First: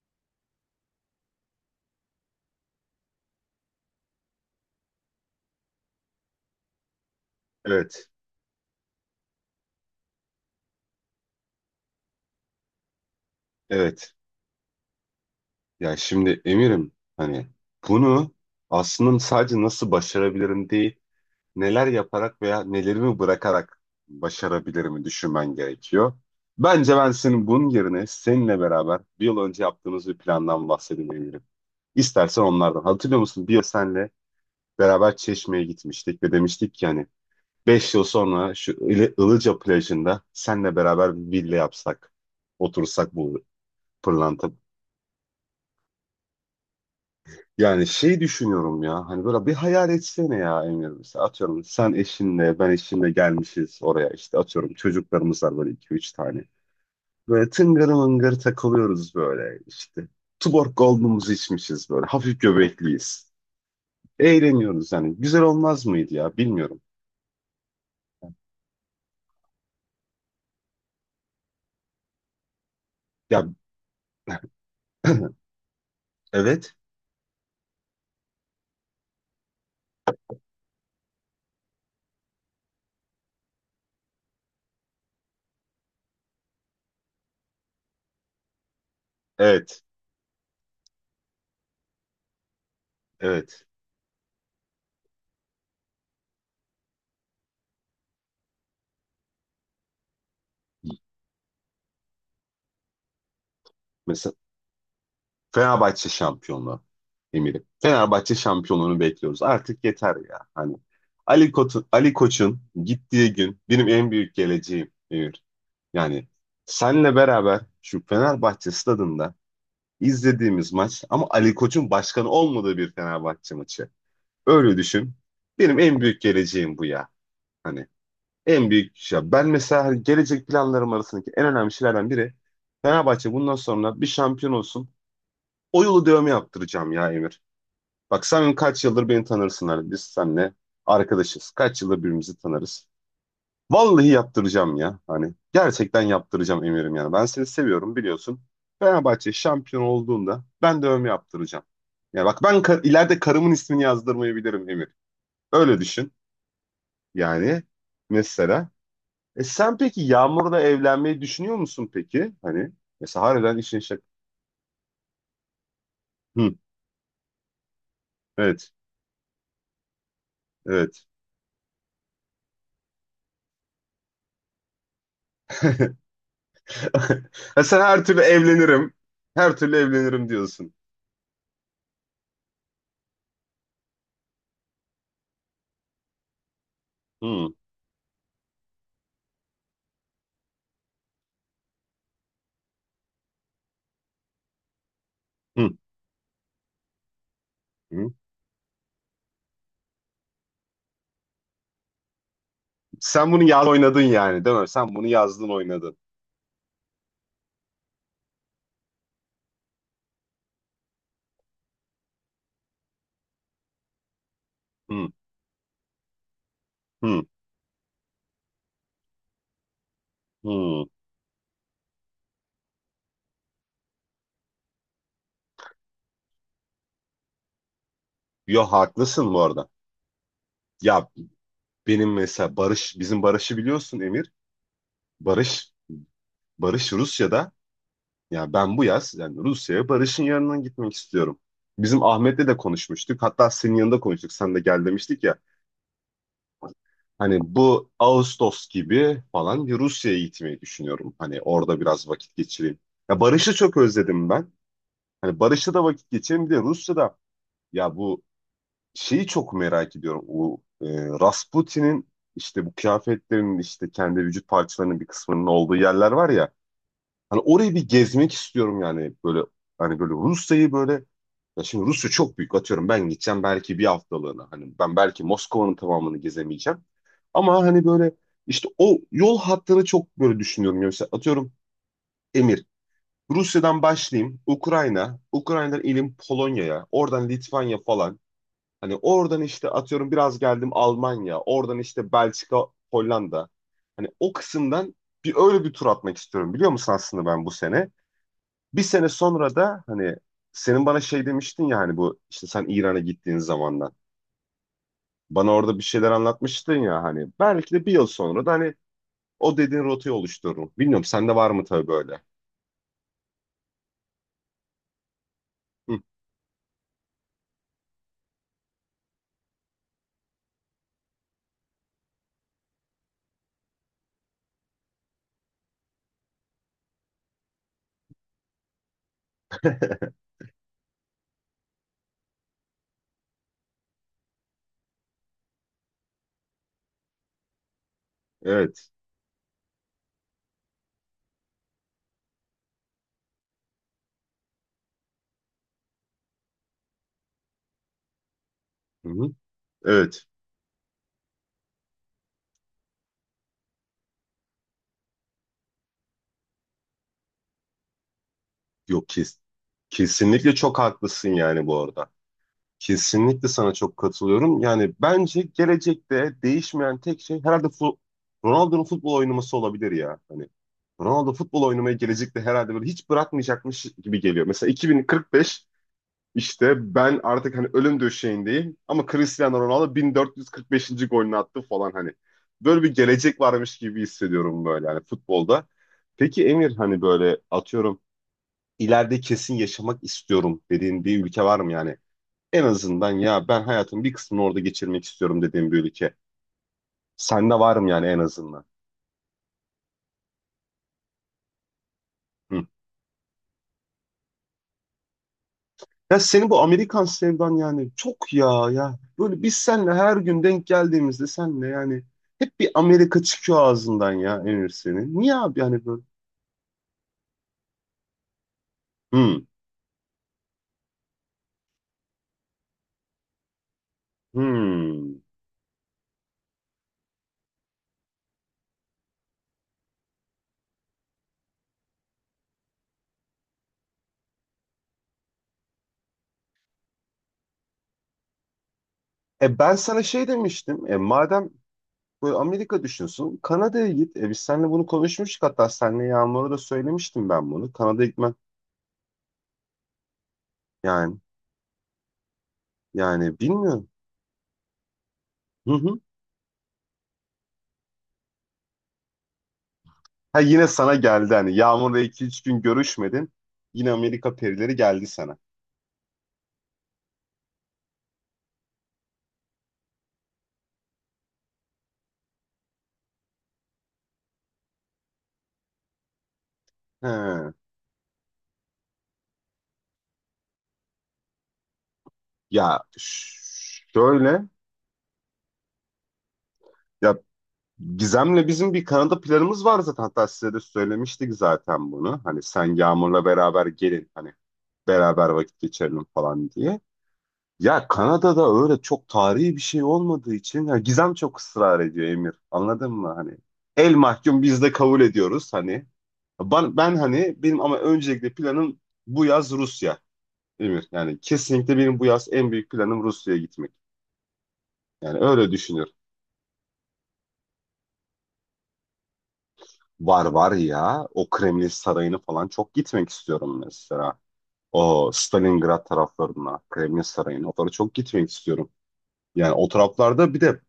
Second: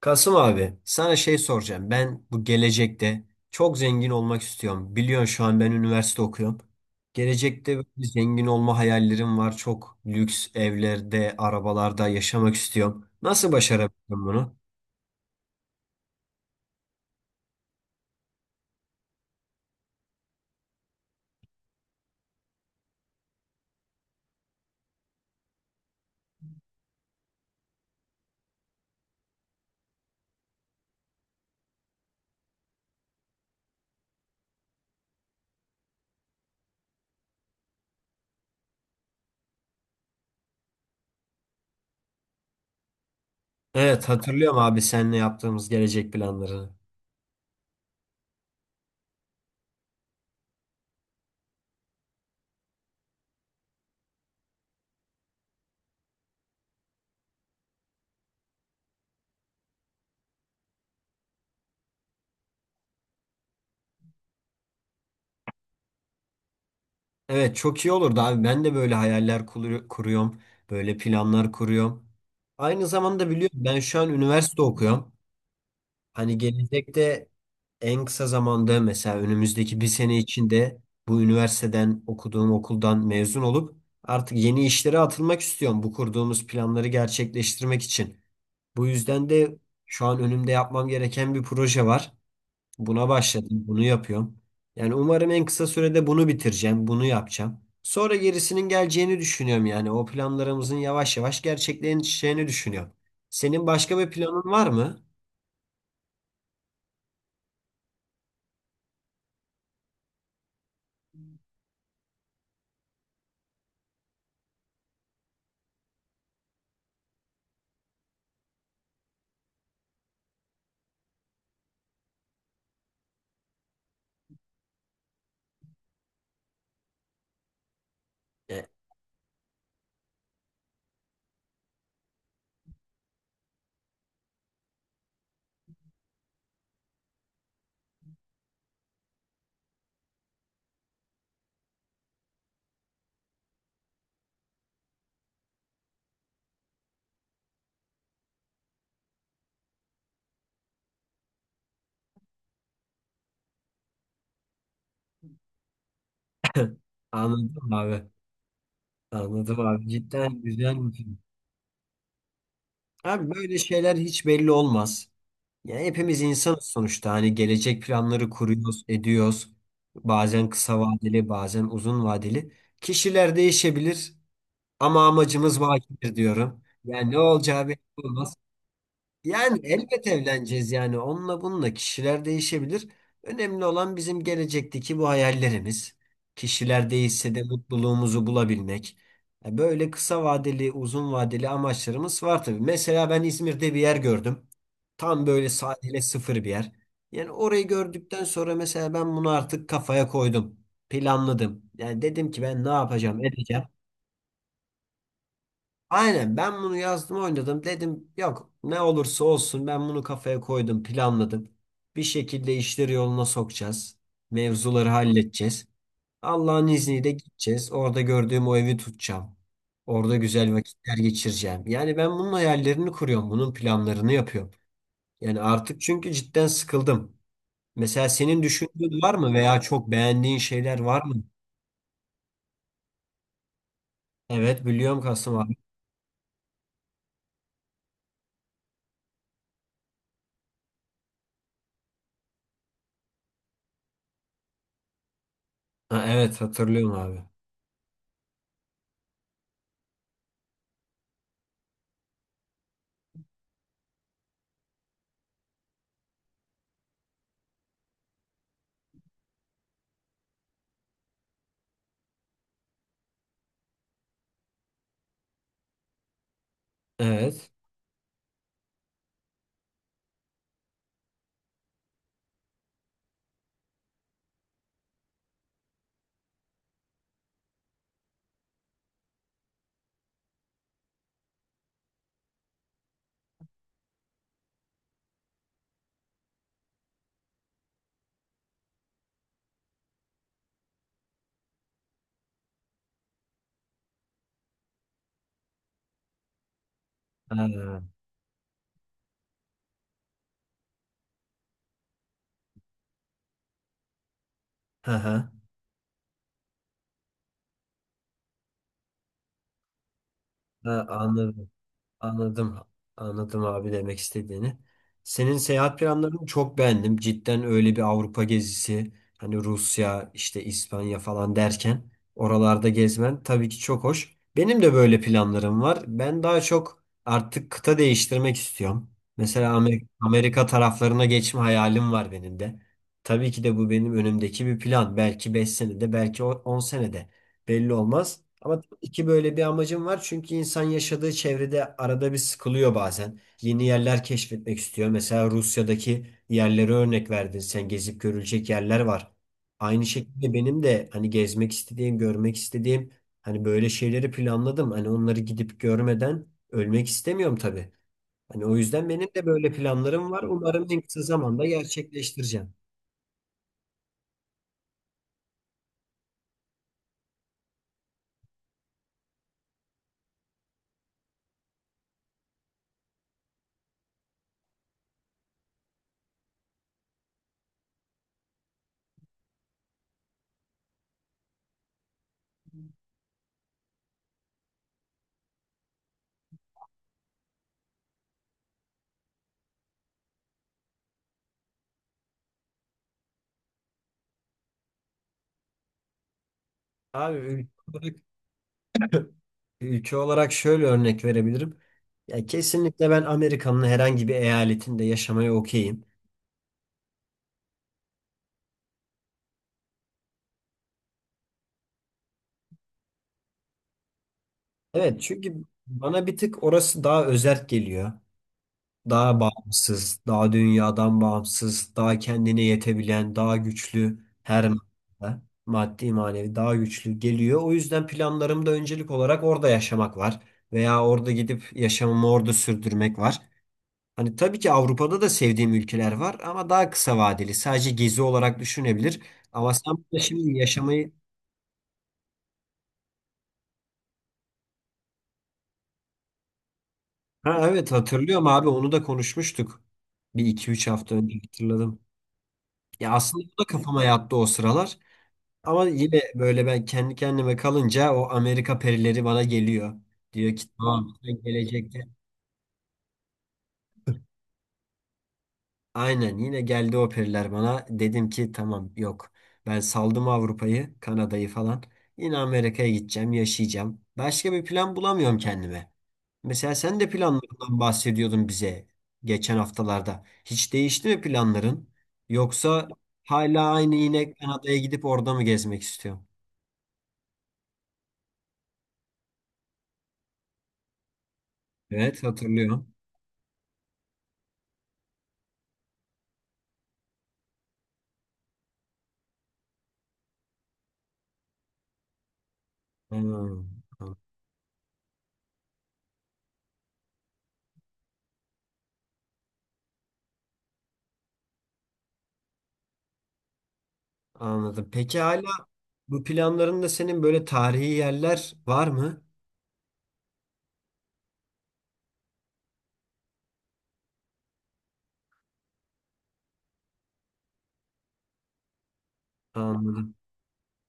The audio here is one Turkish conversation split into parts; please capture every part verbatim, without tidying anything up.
Kasım abi sana şey soracağım. Ben bu gelecekte çok zengin olmak istiyorum. Biliyorsun şu an ben üniversite okuyorum. Gelecekte böyle Evet, zengin olma hayallerim var. Çok lüks evlerde, arabalarda yaşamak istiyorum. Nasıl başarabilirim evet. bunu? Ya şimdi Emir'im hani bunu aslında sadece nasıl başarabilirim değil, neler yaparak veya nelerimi bırakarak başarabilirimi düşünmen gerekiyor. Bence ben senin bunun yerine seninle beraber bir yıl önce yaptığımız bir plandan bahsedeyim Emir'im. İstersen onlardan. Hatırlıyor musun? Bir yıl senle beraber Çeşme'ye gitmiştik ve demiştik ki hani beş yıl sonra şu Ili- Ilıca plajında senle beraber bir villa yapsak, otursak bu Evet, pırlanta. hatırlıyorum abi seninle yaptığımız gelecek planlarını. Yani şey düşünüyorum ya hani böyle bir hayal etsene ya Emir, mesela atıyorum sen eşinle ben eşimle gelmişiz oraya, işte atıyorum çocuklarımız var böyle iki üç tane. Böyle tıngır mıngır takılıyoruz böyle, işte Tuborg Gold'umuzu içmişiz böyle hafif göbekliyiz. Eğleniyoruz yani, güzel olmaz mıydı ya, bilmiyorum. Evet, çok iyi olurdu abi. Ben de böyle hayaller kuru- kuruyorum. Böyle planlar kuruyorum. Aynı zamanda Ya biliyorum ben şu an üniversite okuyorum. Hani evet, gelecekte en kısa zamanda mesela önümüzdeki bir sene içinde bu üniversiteden okuduğum okuldan mezun olup artık yeni işlere atılmak istiyorum. Bu kurduğumuz planları gerçekleştirmek için. Bu yüzden de evet, şu an önümde yapmam gereken bir proje var. Buna başladım, evet. bunu yapıyorum. Yani umarım en kısa sürede bunu bitireceğim, bunu yapacağım. Sonra gerisinin geleceğini düşünüyorum yani. O planlarımızın yavaş yavaş gerçekleşeceğini düşünüyorum. Senin başka bir Mesela planın var mı? Fenerbahçe şampiyonluğu Emir'im. Fenerbahçe şampiyonluğunu bekliyoruz. Artık yeter ya. Hani Ali Koç'un Ali Koç'un gittiği gün benim en büyük geleceğim Emir. Yani senle beraber şu Fenerbahçe stadında izlediğimiz maç, ama Ali Koç'un başkanı olmadığı bir Fenerbahçe maçı. Öyle düşün. Benim en büyük geleceğim bu ya. Hani en büyük şey. Ben mesela hani gelecek planlarım arasındaki en önemli şeylerden biri Fenerbahçe bundan sonra bir şampiyon olsun. O yolu dövme yaptıracağım ya Emir. Bak sen kaç yıldır beni tanırsın, hani biz seninle arkadaşız. Kaç yıldır birbirimizi tanırız. Vallahi yaptıracağım ya. Hani gerçekten yaptıracağım Emir'im yani. Ben seni seviyorum biliyorsun. Fenerbahçe şampiyon olduğunda ben de övme yaptıracağım. Ya bak ben kar- ileride karımın ismini yazdırmayabilirim Emir. Öyle düşün. Yani Anladım abi. mesela. E, Anladım sen abi. peki Cidden Yağmur'la güzel bir film. evlenmeyi düşünüyor musun peki? Hani mesela Abi böyle harbiden işin şeyler şak. hiç belli olmaz. Yani hepimiz Hı, insanız sonuçta. Hani gelecek planları evet. kuruyoruz, ediyoruz. Bazen kısa Evet. vadeli, bazen uzun vadeli. Kişiler değişebilir ama amacımız vakidir diyorum. Yani ne Ha, olacağı belli sen her türlü olmaz. evlenirim. Her Yani türlü elbet evlenirim evleneceğiz diyorsun. yani onunla bununla kişiler değişebilir. Önemli olan bizim gelecekteki bu hayallerimiz. Kişiler değişse de Hı, mutluluğumuzu bulabilmek. E, böyle kısa vadeli, uzun vadeli amaçlarımız var tabii. Mesela ben İzmir'de bir yer gördüm. Tam böyle hı, sahile sıfır bir yer. Yani orayı hı. gördükten sonra mesela ben bunu artık kafaya koydum. Planladım. Yani dedim ki ben ne yapacağım, Sen bunu edeceğim. yaz oynadın yani değil mi? Sen bunu yazdın oynadın. Aynen, ben bunu yazdım oynadım dedim, yok ne olursa olsun ben bunu kafaya koydum, planladım. Bir şekilde işleri yoluna sokacağız. Mevzuları Hı, halledeceğiz. Allah'ın izniyle hı, gideceğiz. Orada gördüğüm o evi tutacağım. Orada güzel hı. vakitler geçireceğim. Yani ben bunun hayallerini kuruyorum. Bunun planlarını yapıyorum. Yani artık çünkü cidden sıkıldım. Mesela senin Yo, düşündüğün var mı haklısın bu veya arada. çok beğendiğin şeyler var Ya mı? benim mesela Barış, bizim Barış'ı biliyorsun Emir. Evet, biliyorum Kasım abi. Barış, Barış Rusya'da. Ya ben bu yaz yani Rusya'ya Barış'ın yanına gitmek istiyorum. Bizim Ahmet'le de konuşmuştuk. Hatta senin yanında konuştuk. Sen de gel demiştik ya. Ha, evet, hatırlıyorum abi. Hani bu Ağustos gibi falan bir Rusya'ya gitmeyi düşünüyorum. Hani orada biraz vakit geçireyim. Ya Barış'ı çok özledim ben. Hani Barış'la da vakit geçireyim. Bir de Rusya'da ya bu şeyi çok merak ediyorum. O e, Rasputin'in işte bu kıyafetlerinin, işte kendi vücut parçalarının bir kısmının olduğu yerler var ya. Hani Evet. orayı bir gezmek istiyorum yani, böyle hani böyle Rusya'yı böyle, ya şimdi Rusya çok büyük, atıyorum ben gideceğim belki bir haftalığına. Hani ben belki Moskova'nın tamamını gezemeyeceğim. Ama hani böyle işte o yol hattını çok böyle düşünüyorum. Ya mesela atıyorum Emir. Rusya'dan başlayayım Ukrayna, Ukrayna'dan ilim Polonya'ya, oradan Litvanya falan. Hani oradan işte atıyorum biraz geldim Almanya, oradan işte Belçika, Hollanda. Hani o kısımdan bir öyle bir tur atmak istiyorum biliyor musun aslında, ben bu Ha, sene. Bir sene sonra da hani senin bana şey demiştin ya, hani bu işte sen İran'a gittiğin zamandan. ha, ha. Bana orada bir şeyler anlatmıştın ya, hani belki de bir yıl sonra da hani o dediğin rotayı oluştururum. Ha, Bilmiyorum sende anladım. var mı tabii böyle? Anladım. Anladım abi demek istediğini. Senin seyahat Hı, planlarını çok beğendim. Cidden öyle bir Avrupa gezisi, hani Rusya, işte İspanya falan derken oralarda gezmen tabii ki çok hoş. Benim de böyle planlarım var. Ben daha çok artık kıta değiştirmek istiyorum. Mesela Amer- Amerika taraflarına geçme hayalim var benim de. Tabii ki de bu benim önümdeki bir plan. Belki beş senede, belki on senede. Belli olmaz. Ama evet. iki böyle bir amacım var. Çünkü insan yaşadığı çevrede arada bir sıkılıyor bazen. Yeni yerler keşfetmek istiyor. Mesela Rusya'daki yerlere örnek verdin. Sen gezip görülecek yerler Hı var. hı, Aynı evet. şekilde benim de hani gezmek istediğim, görmek istediğim, hani böyle şeyleri planladım. Hani onları gidip görmeden ölmek istemiyorum tabii. Hani o yüzden benim Yok, de kes. böyle planlarım var. Kesinlikle Umarım çok en kısa haklısın zamanda yani bu arada. gerçekleştireceğim. Kesinlikle sana çok katılıyorum. Yani bence gelecekte değişmeyen tek şey herhalde fu- Ronaldo'nun futbol oynaması olabilir ya. Hani Ronaldo futbol oynamayı gelecekte herhalde böyle hiç bırakmayacakmış gibi geliyor. Mesela iki bin kırk beş. İşte ben artık hani ölüm döşeğindeyim ama Cristiano Ronaldo bin dört yüz kırk beşinci. golünü attı falan hani. Böyle bir gelecek varmış gibi hissediyorum böyle hani futbolda. Peki Emir hani böyle atıyorum ileride kesin yaşamak istiyorum dediğin bir ülke var mı yani? En azından ya ben hayatımın bir kısmını orada geçirmek istiyorum dediğin bir ülke. Abi ülke Sende var mı olarak. yani en azından? Ülke olarak şöyle örnek verebilirim. Ya Hı. kesinlikle ben Amerika'nın herhangi bir eyaletinde yaşamaya okeyim. Ya senin bu Amerikan sevdan yani çok, ya ya. Böyle biz seninle her gün denk geldiğimizde senle yani hep bir Amerika çıkıyor ağzından ya Emir Evet senin. Niye çünkü abi yani böyle? bana bir tık orası daha özerk geliyor. Daha Hmm, bağımsız, daha dünyadan bağımsız, daha kendine yetebilen, daha güçlü her hmm. manada, maddi manevi daha güçlü geliyor. O yüzden planlarımda öncelik olarak orada yaşamak var. Veya orada gidip yaşamımı orada sürdürmek var. Hani tabii ki Avrupa'da da sevdiğim ülkeler var ama daha kısa vadeli. Sadece gezi olarak düşünebilir. Ama E sen ben burada sana şey şimdi demiştim. yaşamayı... E madem böyle Amerika düşünsün Kanada'ya git. E biz seninle bunu konuşmuştuk, hatta seninle Yağmur'a da söylemiştim Ha, ben evet, bunu. Kanada'ya hatırlıyorum gitmem abi onu da konuşmuştuk. Bir iki üç hafta önce yani hatırladım. Ya aslında bu yani da kafama bilmiyorum. yattı o sıralar. Ama Hı hı. yine böyle ben kendi kendime kalınca o Amerika perileri bana geliyor. Diyor Ha, ki yine sana tamam sen geldi hani gelecekte. Yağmur'la iki üç gün görüşmedin. Yine Amerika perileri geldi sana. Aynen, yine geldi o periler bana. Dedim ki tamam yok. Ben saldım Avrupa'yı, Kanada'yı falan. Yine Amerika'ya gideceğim, yaşayacağım. Başka bir plan bulamıyorum kendime. Mesela sen de He. planlarından bahsediyordun bize geçen haftalarda. Hiç değişti mi planların? Yoksa Ya hala aynı ş- yine şöyle Kanada'ya gidip orada mı gezmek istiyorsun? ya Gizem'le bizim bir Kanada planımız var zaten. Hatta size de söylemiştik zaten Evet, bunu. Hani sen hatırlıyorum. Yağmur'la beraber gelin hani beraber vakit geçirelim falan diye. Ya Kanada'da öyle çok tarihi bir şey olmadığı için ya Gizem çok ısrar ediyor Emir. Anladın mı? Hani Hmm, el mahkum biz de kabul ediyoruz hani. Ben, ben hani benim ama öncelikle planım bu yaz Rusya Emir. Yani kesinlikle benim bu yaz en büyük planım Rusya'ya gitmek. anladım. Peki Yani hala öyle düşünüyorum. bu planlarında senin böyle tarihi yerler var mı? Var var ya. O Kremlin Sarayı'nı falan çok gitmek istiyorum mesela. O Stalingrad taraflarına, Kremlin Sarayı'na. Oralara çok gitmek istiyorum. Yani o Anladım. taraflarda bir de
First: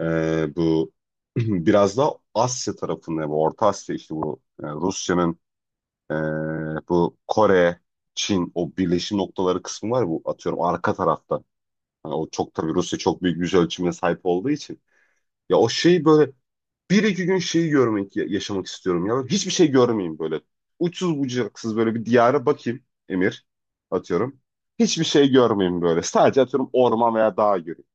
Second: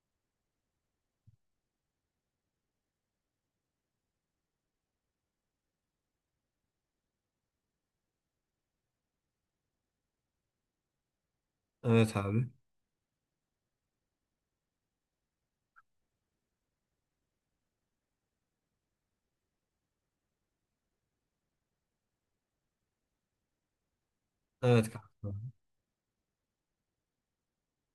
e, bu biraz da Asya tarafında, bu Orta Asya işte bu e, Rusya'nın e, bu Kore, Çin o birleşim noktaları kısmı var ya, bu atıyorum arka tarafta. Hani Evet o abi. çok tabii Rusya çok büyük yüz ölçümüne sahip olduğu için. Ya o şey böyle bir iki gün şeyi görmek, ya- yaşamak istiyorum ya. Hiçbir şey görmeyeyim böyle. Uçsuz bucaksız böyle bir diyara bakayım Emir, atıyorum. Evet Hiçbir kanka. şey görmeyeyim böyle. Sadece atıyorum orman veya dağ göreyim.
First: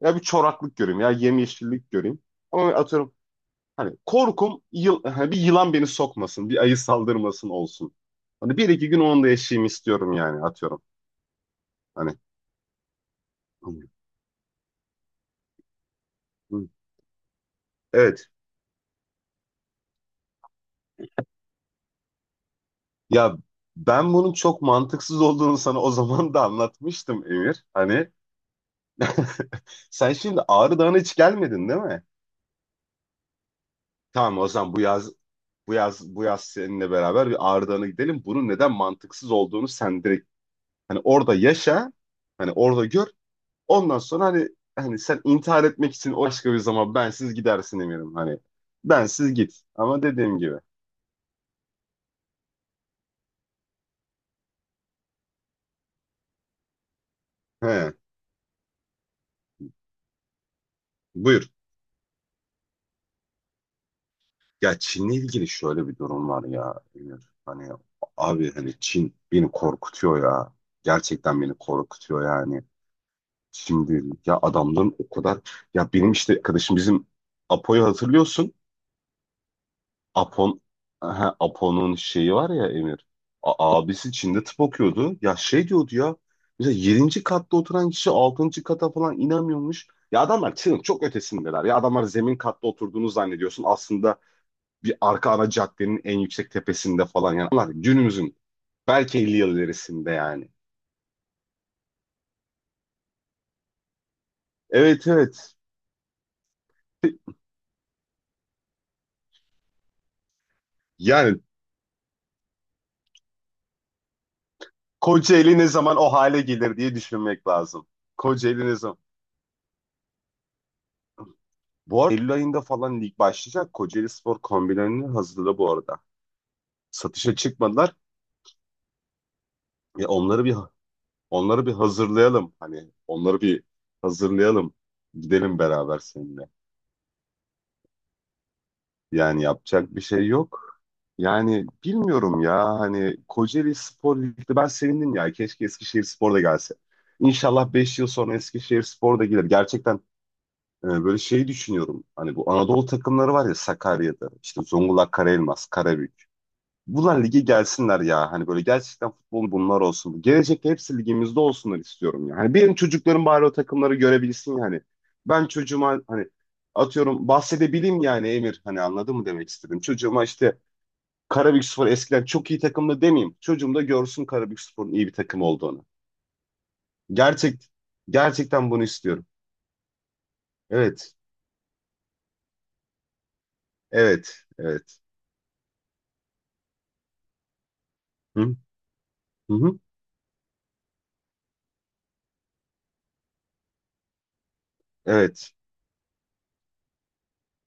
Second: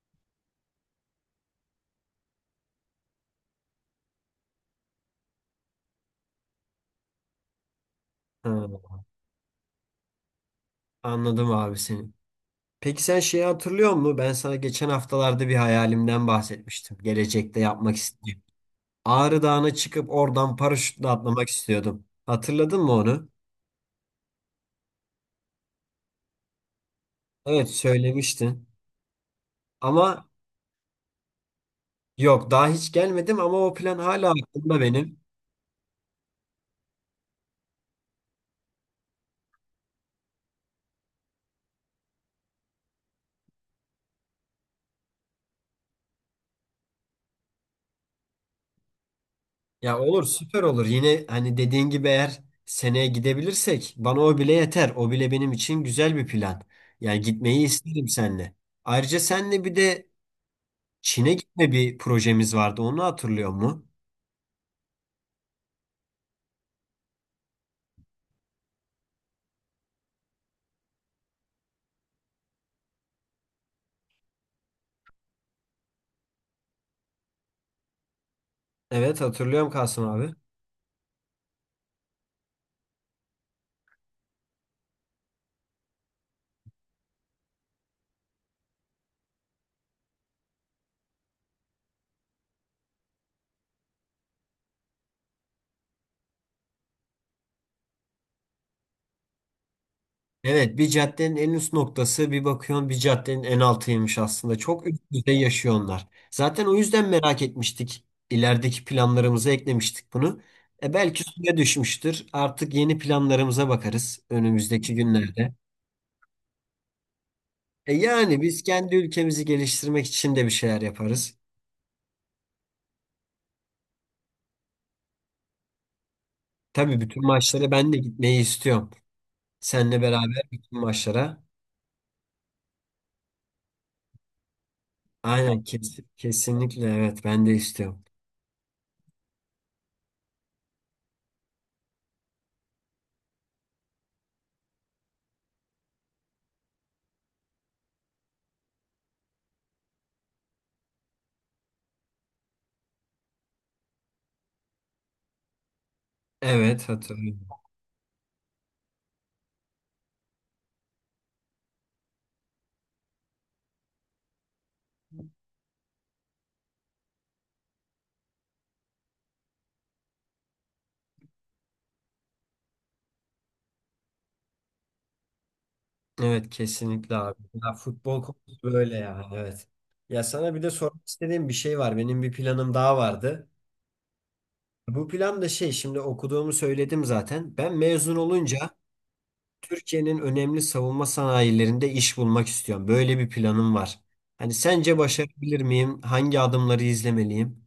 Ya bir çoraklık göreyim ya yemyeşillik göreyim. Ama atıyorum hani korkum yıl, hani bir yılan beni sokmasın, bir ayı saldırmasın olsun. Ha, Hani bir iki gün onu da yaşayayım istiyorum yani atıyorum. anladım abi seni. Hani. Peki sen şeyi hatırlıyor musun? Ben sana geçen haftalarda bir hayalimden Hı. bahsetmiştim. Gelecekte yapmak Evet, istediğim. Ağrı Dağı'na çıkıp oradan paraşütle atlamak istiyordum. Hatırladın mı onu? ya ben bunun çok mantıksız olduğunu sana o zaman da anlatmıştım Emir. Evet, Hani söylemiştin. sen Ama şimdi Ağrı Dağı'na hiç gelmedin değil mi? yok, daha hiç gelmedim ama o plan hala Tamam, o zaman aklımda bu yaz benim. bu yaz bu yaz seninle beraber bir Ağrı Dağı'na gidelim. Bunun neden mantıksız olduğunu sen direkt hani orada yaşa, hani orada gör. Ondan sonra hani hani sen intihar etmek için o başka bir zaman bensiz gidersin eminim hani. Bensiz git. Ya Ama olur, dediğim gibi. süper olur. Yine hani dediğin gibi eğer seneye gidebilirsek bana o bile yeter. O bile benim için güzel bir plan. Yani gitmeyi He, isterim seninle. Ayrıca senle bir de Çin'e buyur. gitme bir projemiz vardı. Onu hatırlıyor mu? Ya Çin'le ilgili şöyle bir durum var ya Emir. Hani abi hani Çin beni korkutuyor ya. Gerçekten beni korkutuyor yani. Şimdi ya adamların o kadar, ya benim işte arkadaşım bizim Apo'yu hatırlıyorsun. Evet, hatırlıyorum Kasım abi. Apon ha, Apo'nun şeyi var ya Emir. A- abisi Çin'de tıp okuyordu. Ya şey diyordu ya. Mesela yedinci katta oturan kişi altıncı kata falan inemiyormuş. Ya adamlar Çin'in çok ötesindeler. Ya adamlar zemin katta oturduğunu zannediyorsun. Aslında bir arka ana caddenin en yüksek tepesinde falan. Yani onlar günümüzün belki elli yıl ilerisinde yani. Evet, bir caddenin en üst noktası bir bakıyorsun bir caddenin en altıymış aslında. Çok üst Evet, düzey evet. yaşıyor onlar. Zaten o yüzden merak etmiştik. İlerideki planlarımıza eklemiştik bunu. E belki Yani suya düşmüştür. Artık yeni planlarımıza bakarız önümüzdeki günlerde. Kocaeli ne zaman o hale gelir diye düşünmek lazım. E yani biz Kocaeli ne kendi zaman? ülkemizi geliştirmek için de bir şeyler yaparız. Bu arada Eylül ayında falan lig başlayacak. Kocaeli Spor kombilerini hazırladı bu arada. Tabii bütün Satışa maçlara ben çıkmadılar. de gitmeyi istiyorum. Seninle Ya beraber onları bir bütün maçlara. onları bir hazırlayalım. Hani onları bir hazırlayalım. Gidelim Aynen, kes- beraber seninle. kesinlikle evet ben de istiyorum. Yani yapacak bir şey yok. Yani bilmiyorum ya hani Kocaeli Spor Lig'de ben sevindim ya. Keşke Eskişehir Spor da gelse. İnşallah beş yıl sonra Eskişehir Spor da gelir. Gerçekten Ee, böyle şeyi düşünüyorum. Hani bu Anadolu takımları var ya Sakarya'da. İşte Zonguldak, Karaelmas, Karabük. Evet, Bunlar lige hatırlıyorum. gelsinler ya. Hani böyle gerçekten futbol bunlar olsun. Gelecekte hepsi ligimizde olsunlar istiyorum ya. Hani benim çocuklarım bari o takımları görebilsin yani. Ben çocuğuma hani atıyorum bahsedebileyim yani Emir. Hani anladın mı, demek istedim. Çocuğuma işte Karabükspor eskiden çok iyi takımdı demeyeyim. Çocuğum da görsün Karabükspor'un iyi bir takım olduğunu. Evet, kesinlikle abi. Gerçek Ya futbol konusu Gerçekten bunu böyle yani, istiyorum. evet. Ya sana bir de sormak Evet. istediğim bir şey var. Benim bir planım daha vardı. Evet. Evet. Bu plan da şey, şimdi okuduğumu söyledim zaten. Ben mezun Hı? olunca Hı hı. Türkiye'nin önemli savunma sanayilerinde iş bulmak istiyorum. Böyle bir planım var. Hani sence Evet. başarabilir miyim? Hangi adımları izlemeliyim?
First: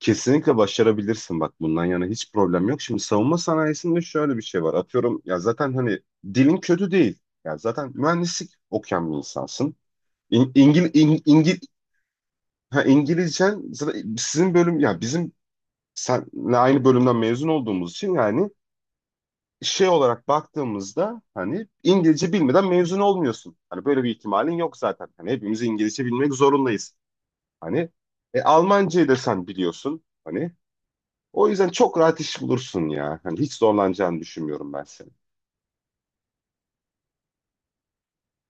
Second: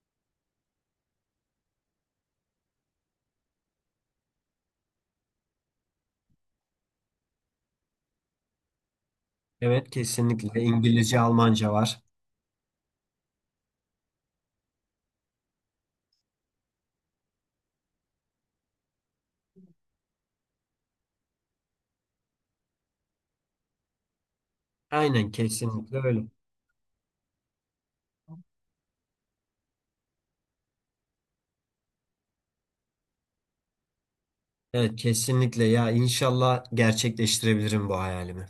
Kesinlikle başarabilirsin, bak bundan yana hiç problem yok. Şimdi savunma sanayisinde şöyle bir şey var. Atıyorum ya zaten hani dilin kötü değil. Ya zaten mühendislik okuyan bir insansın. Evet, İn, kesinlikle İngil, İngilizce, İng- İngil, Almanca var. ha, İngilizcen zaten sizin bölüm ya bizim senle aynı bölümden mezun olduğumuz için yani, şey olarak baktığımızda hani İngilizce bilmeden mezun olmuyorsun. Hani böyle bir ihtimalin yok zaten. Aynen, Hani hepimiz kesinlikle İngilizce öyle. bilmek zorundayız. Hani e, Almancayı da sen biliyorsun. Hani o yüzden çok rahat iş bulursun ya. Hani hiç zorlanacağını düşünmüyorum ben Evet, seni. kesinlikle ya inşallah gerçekleştirebilirim bu hayalimi.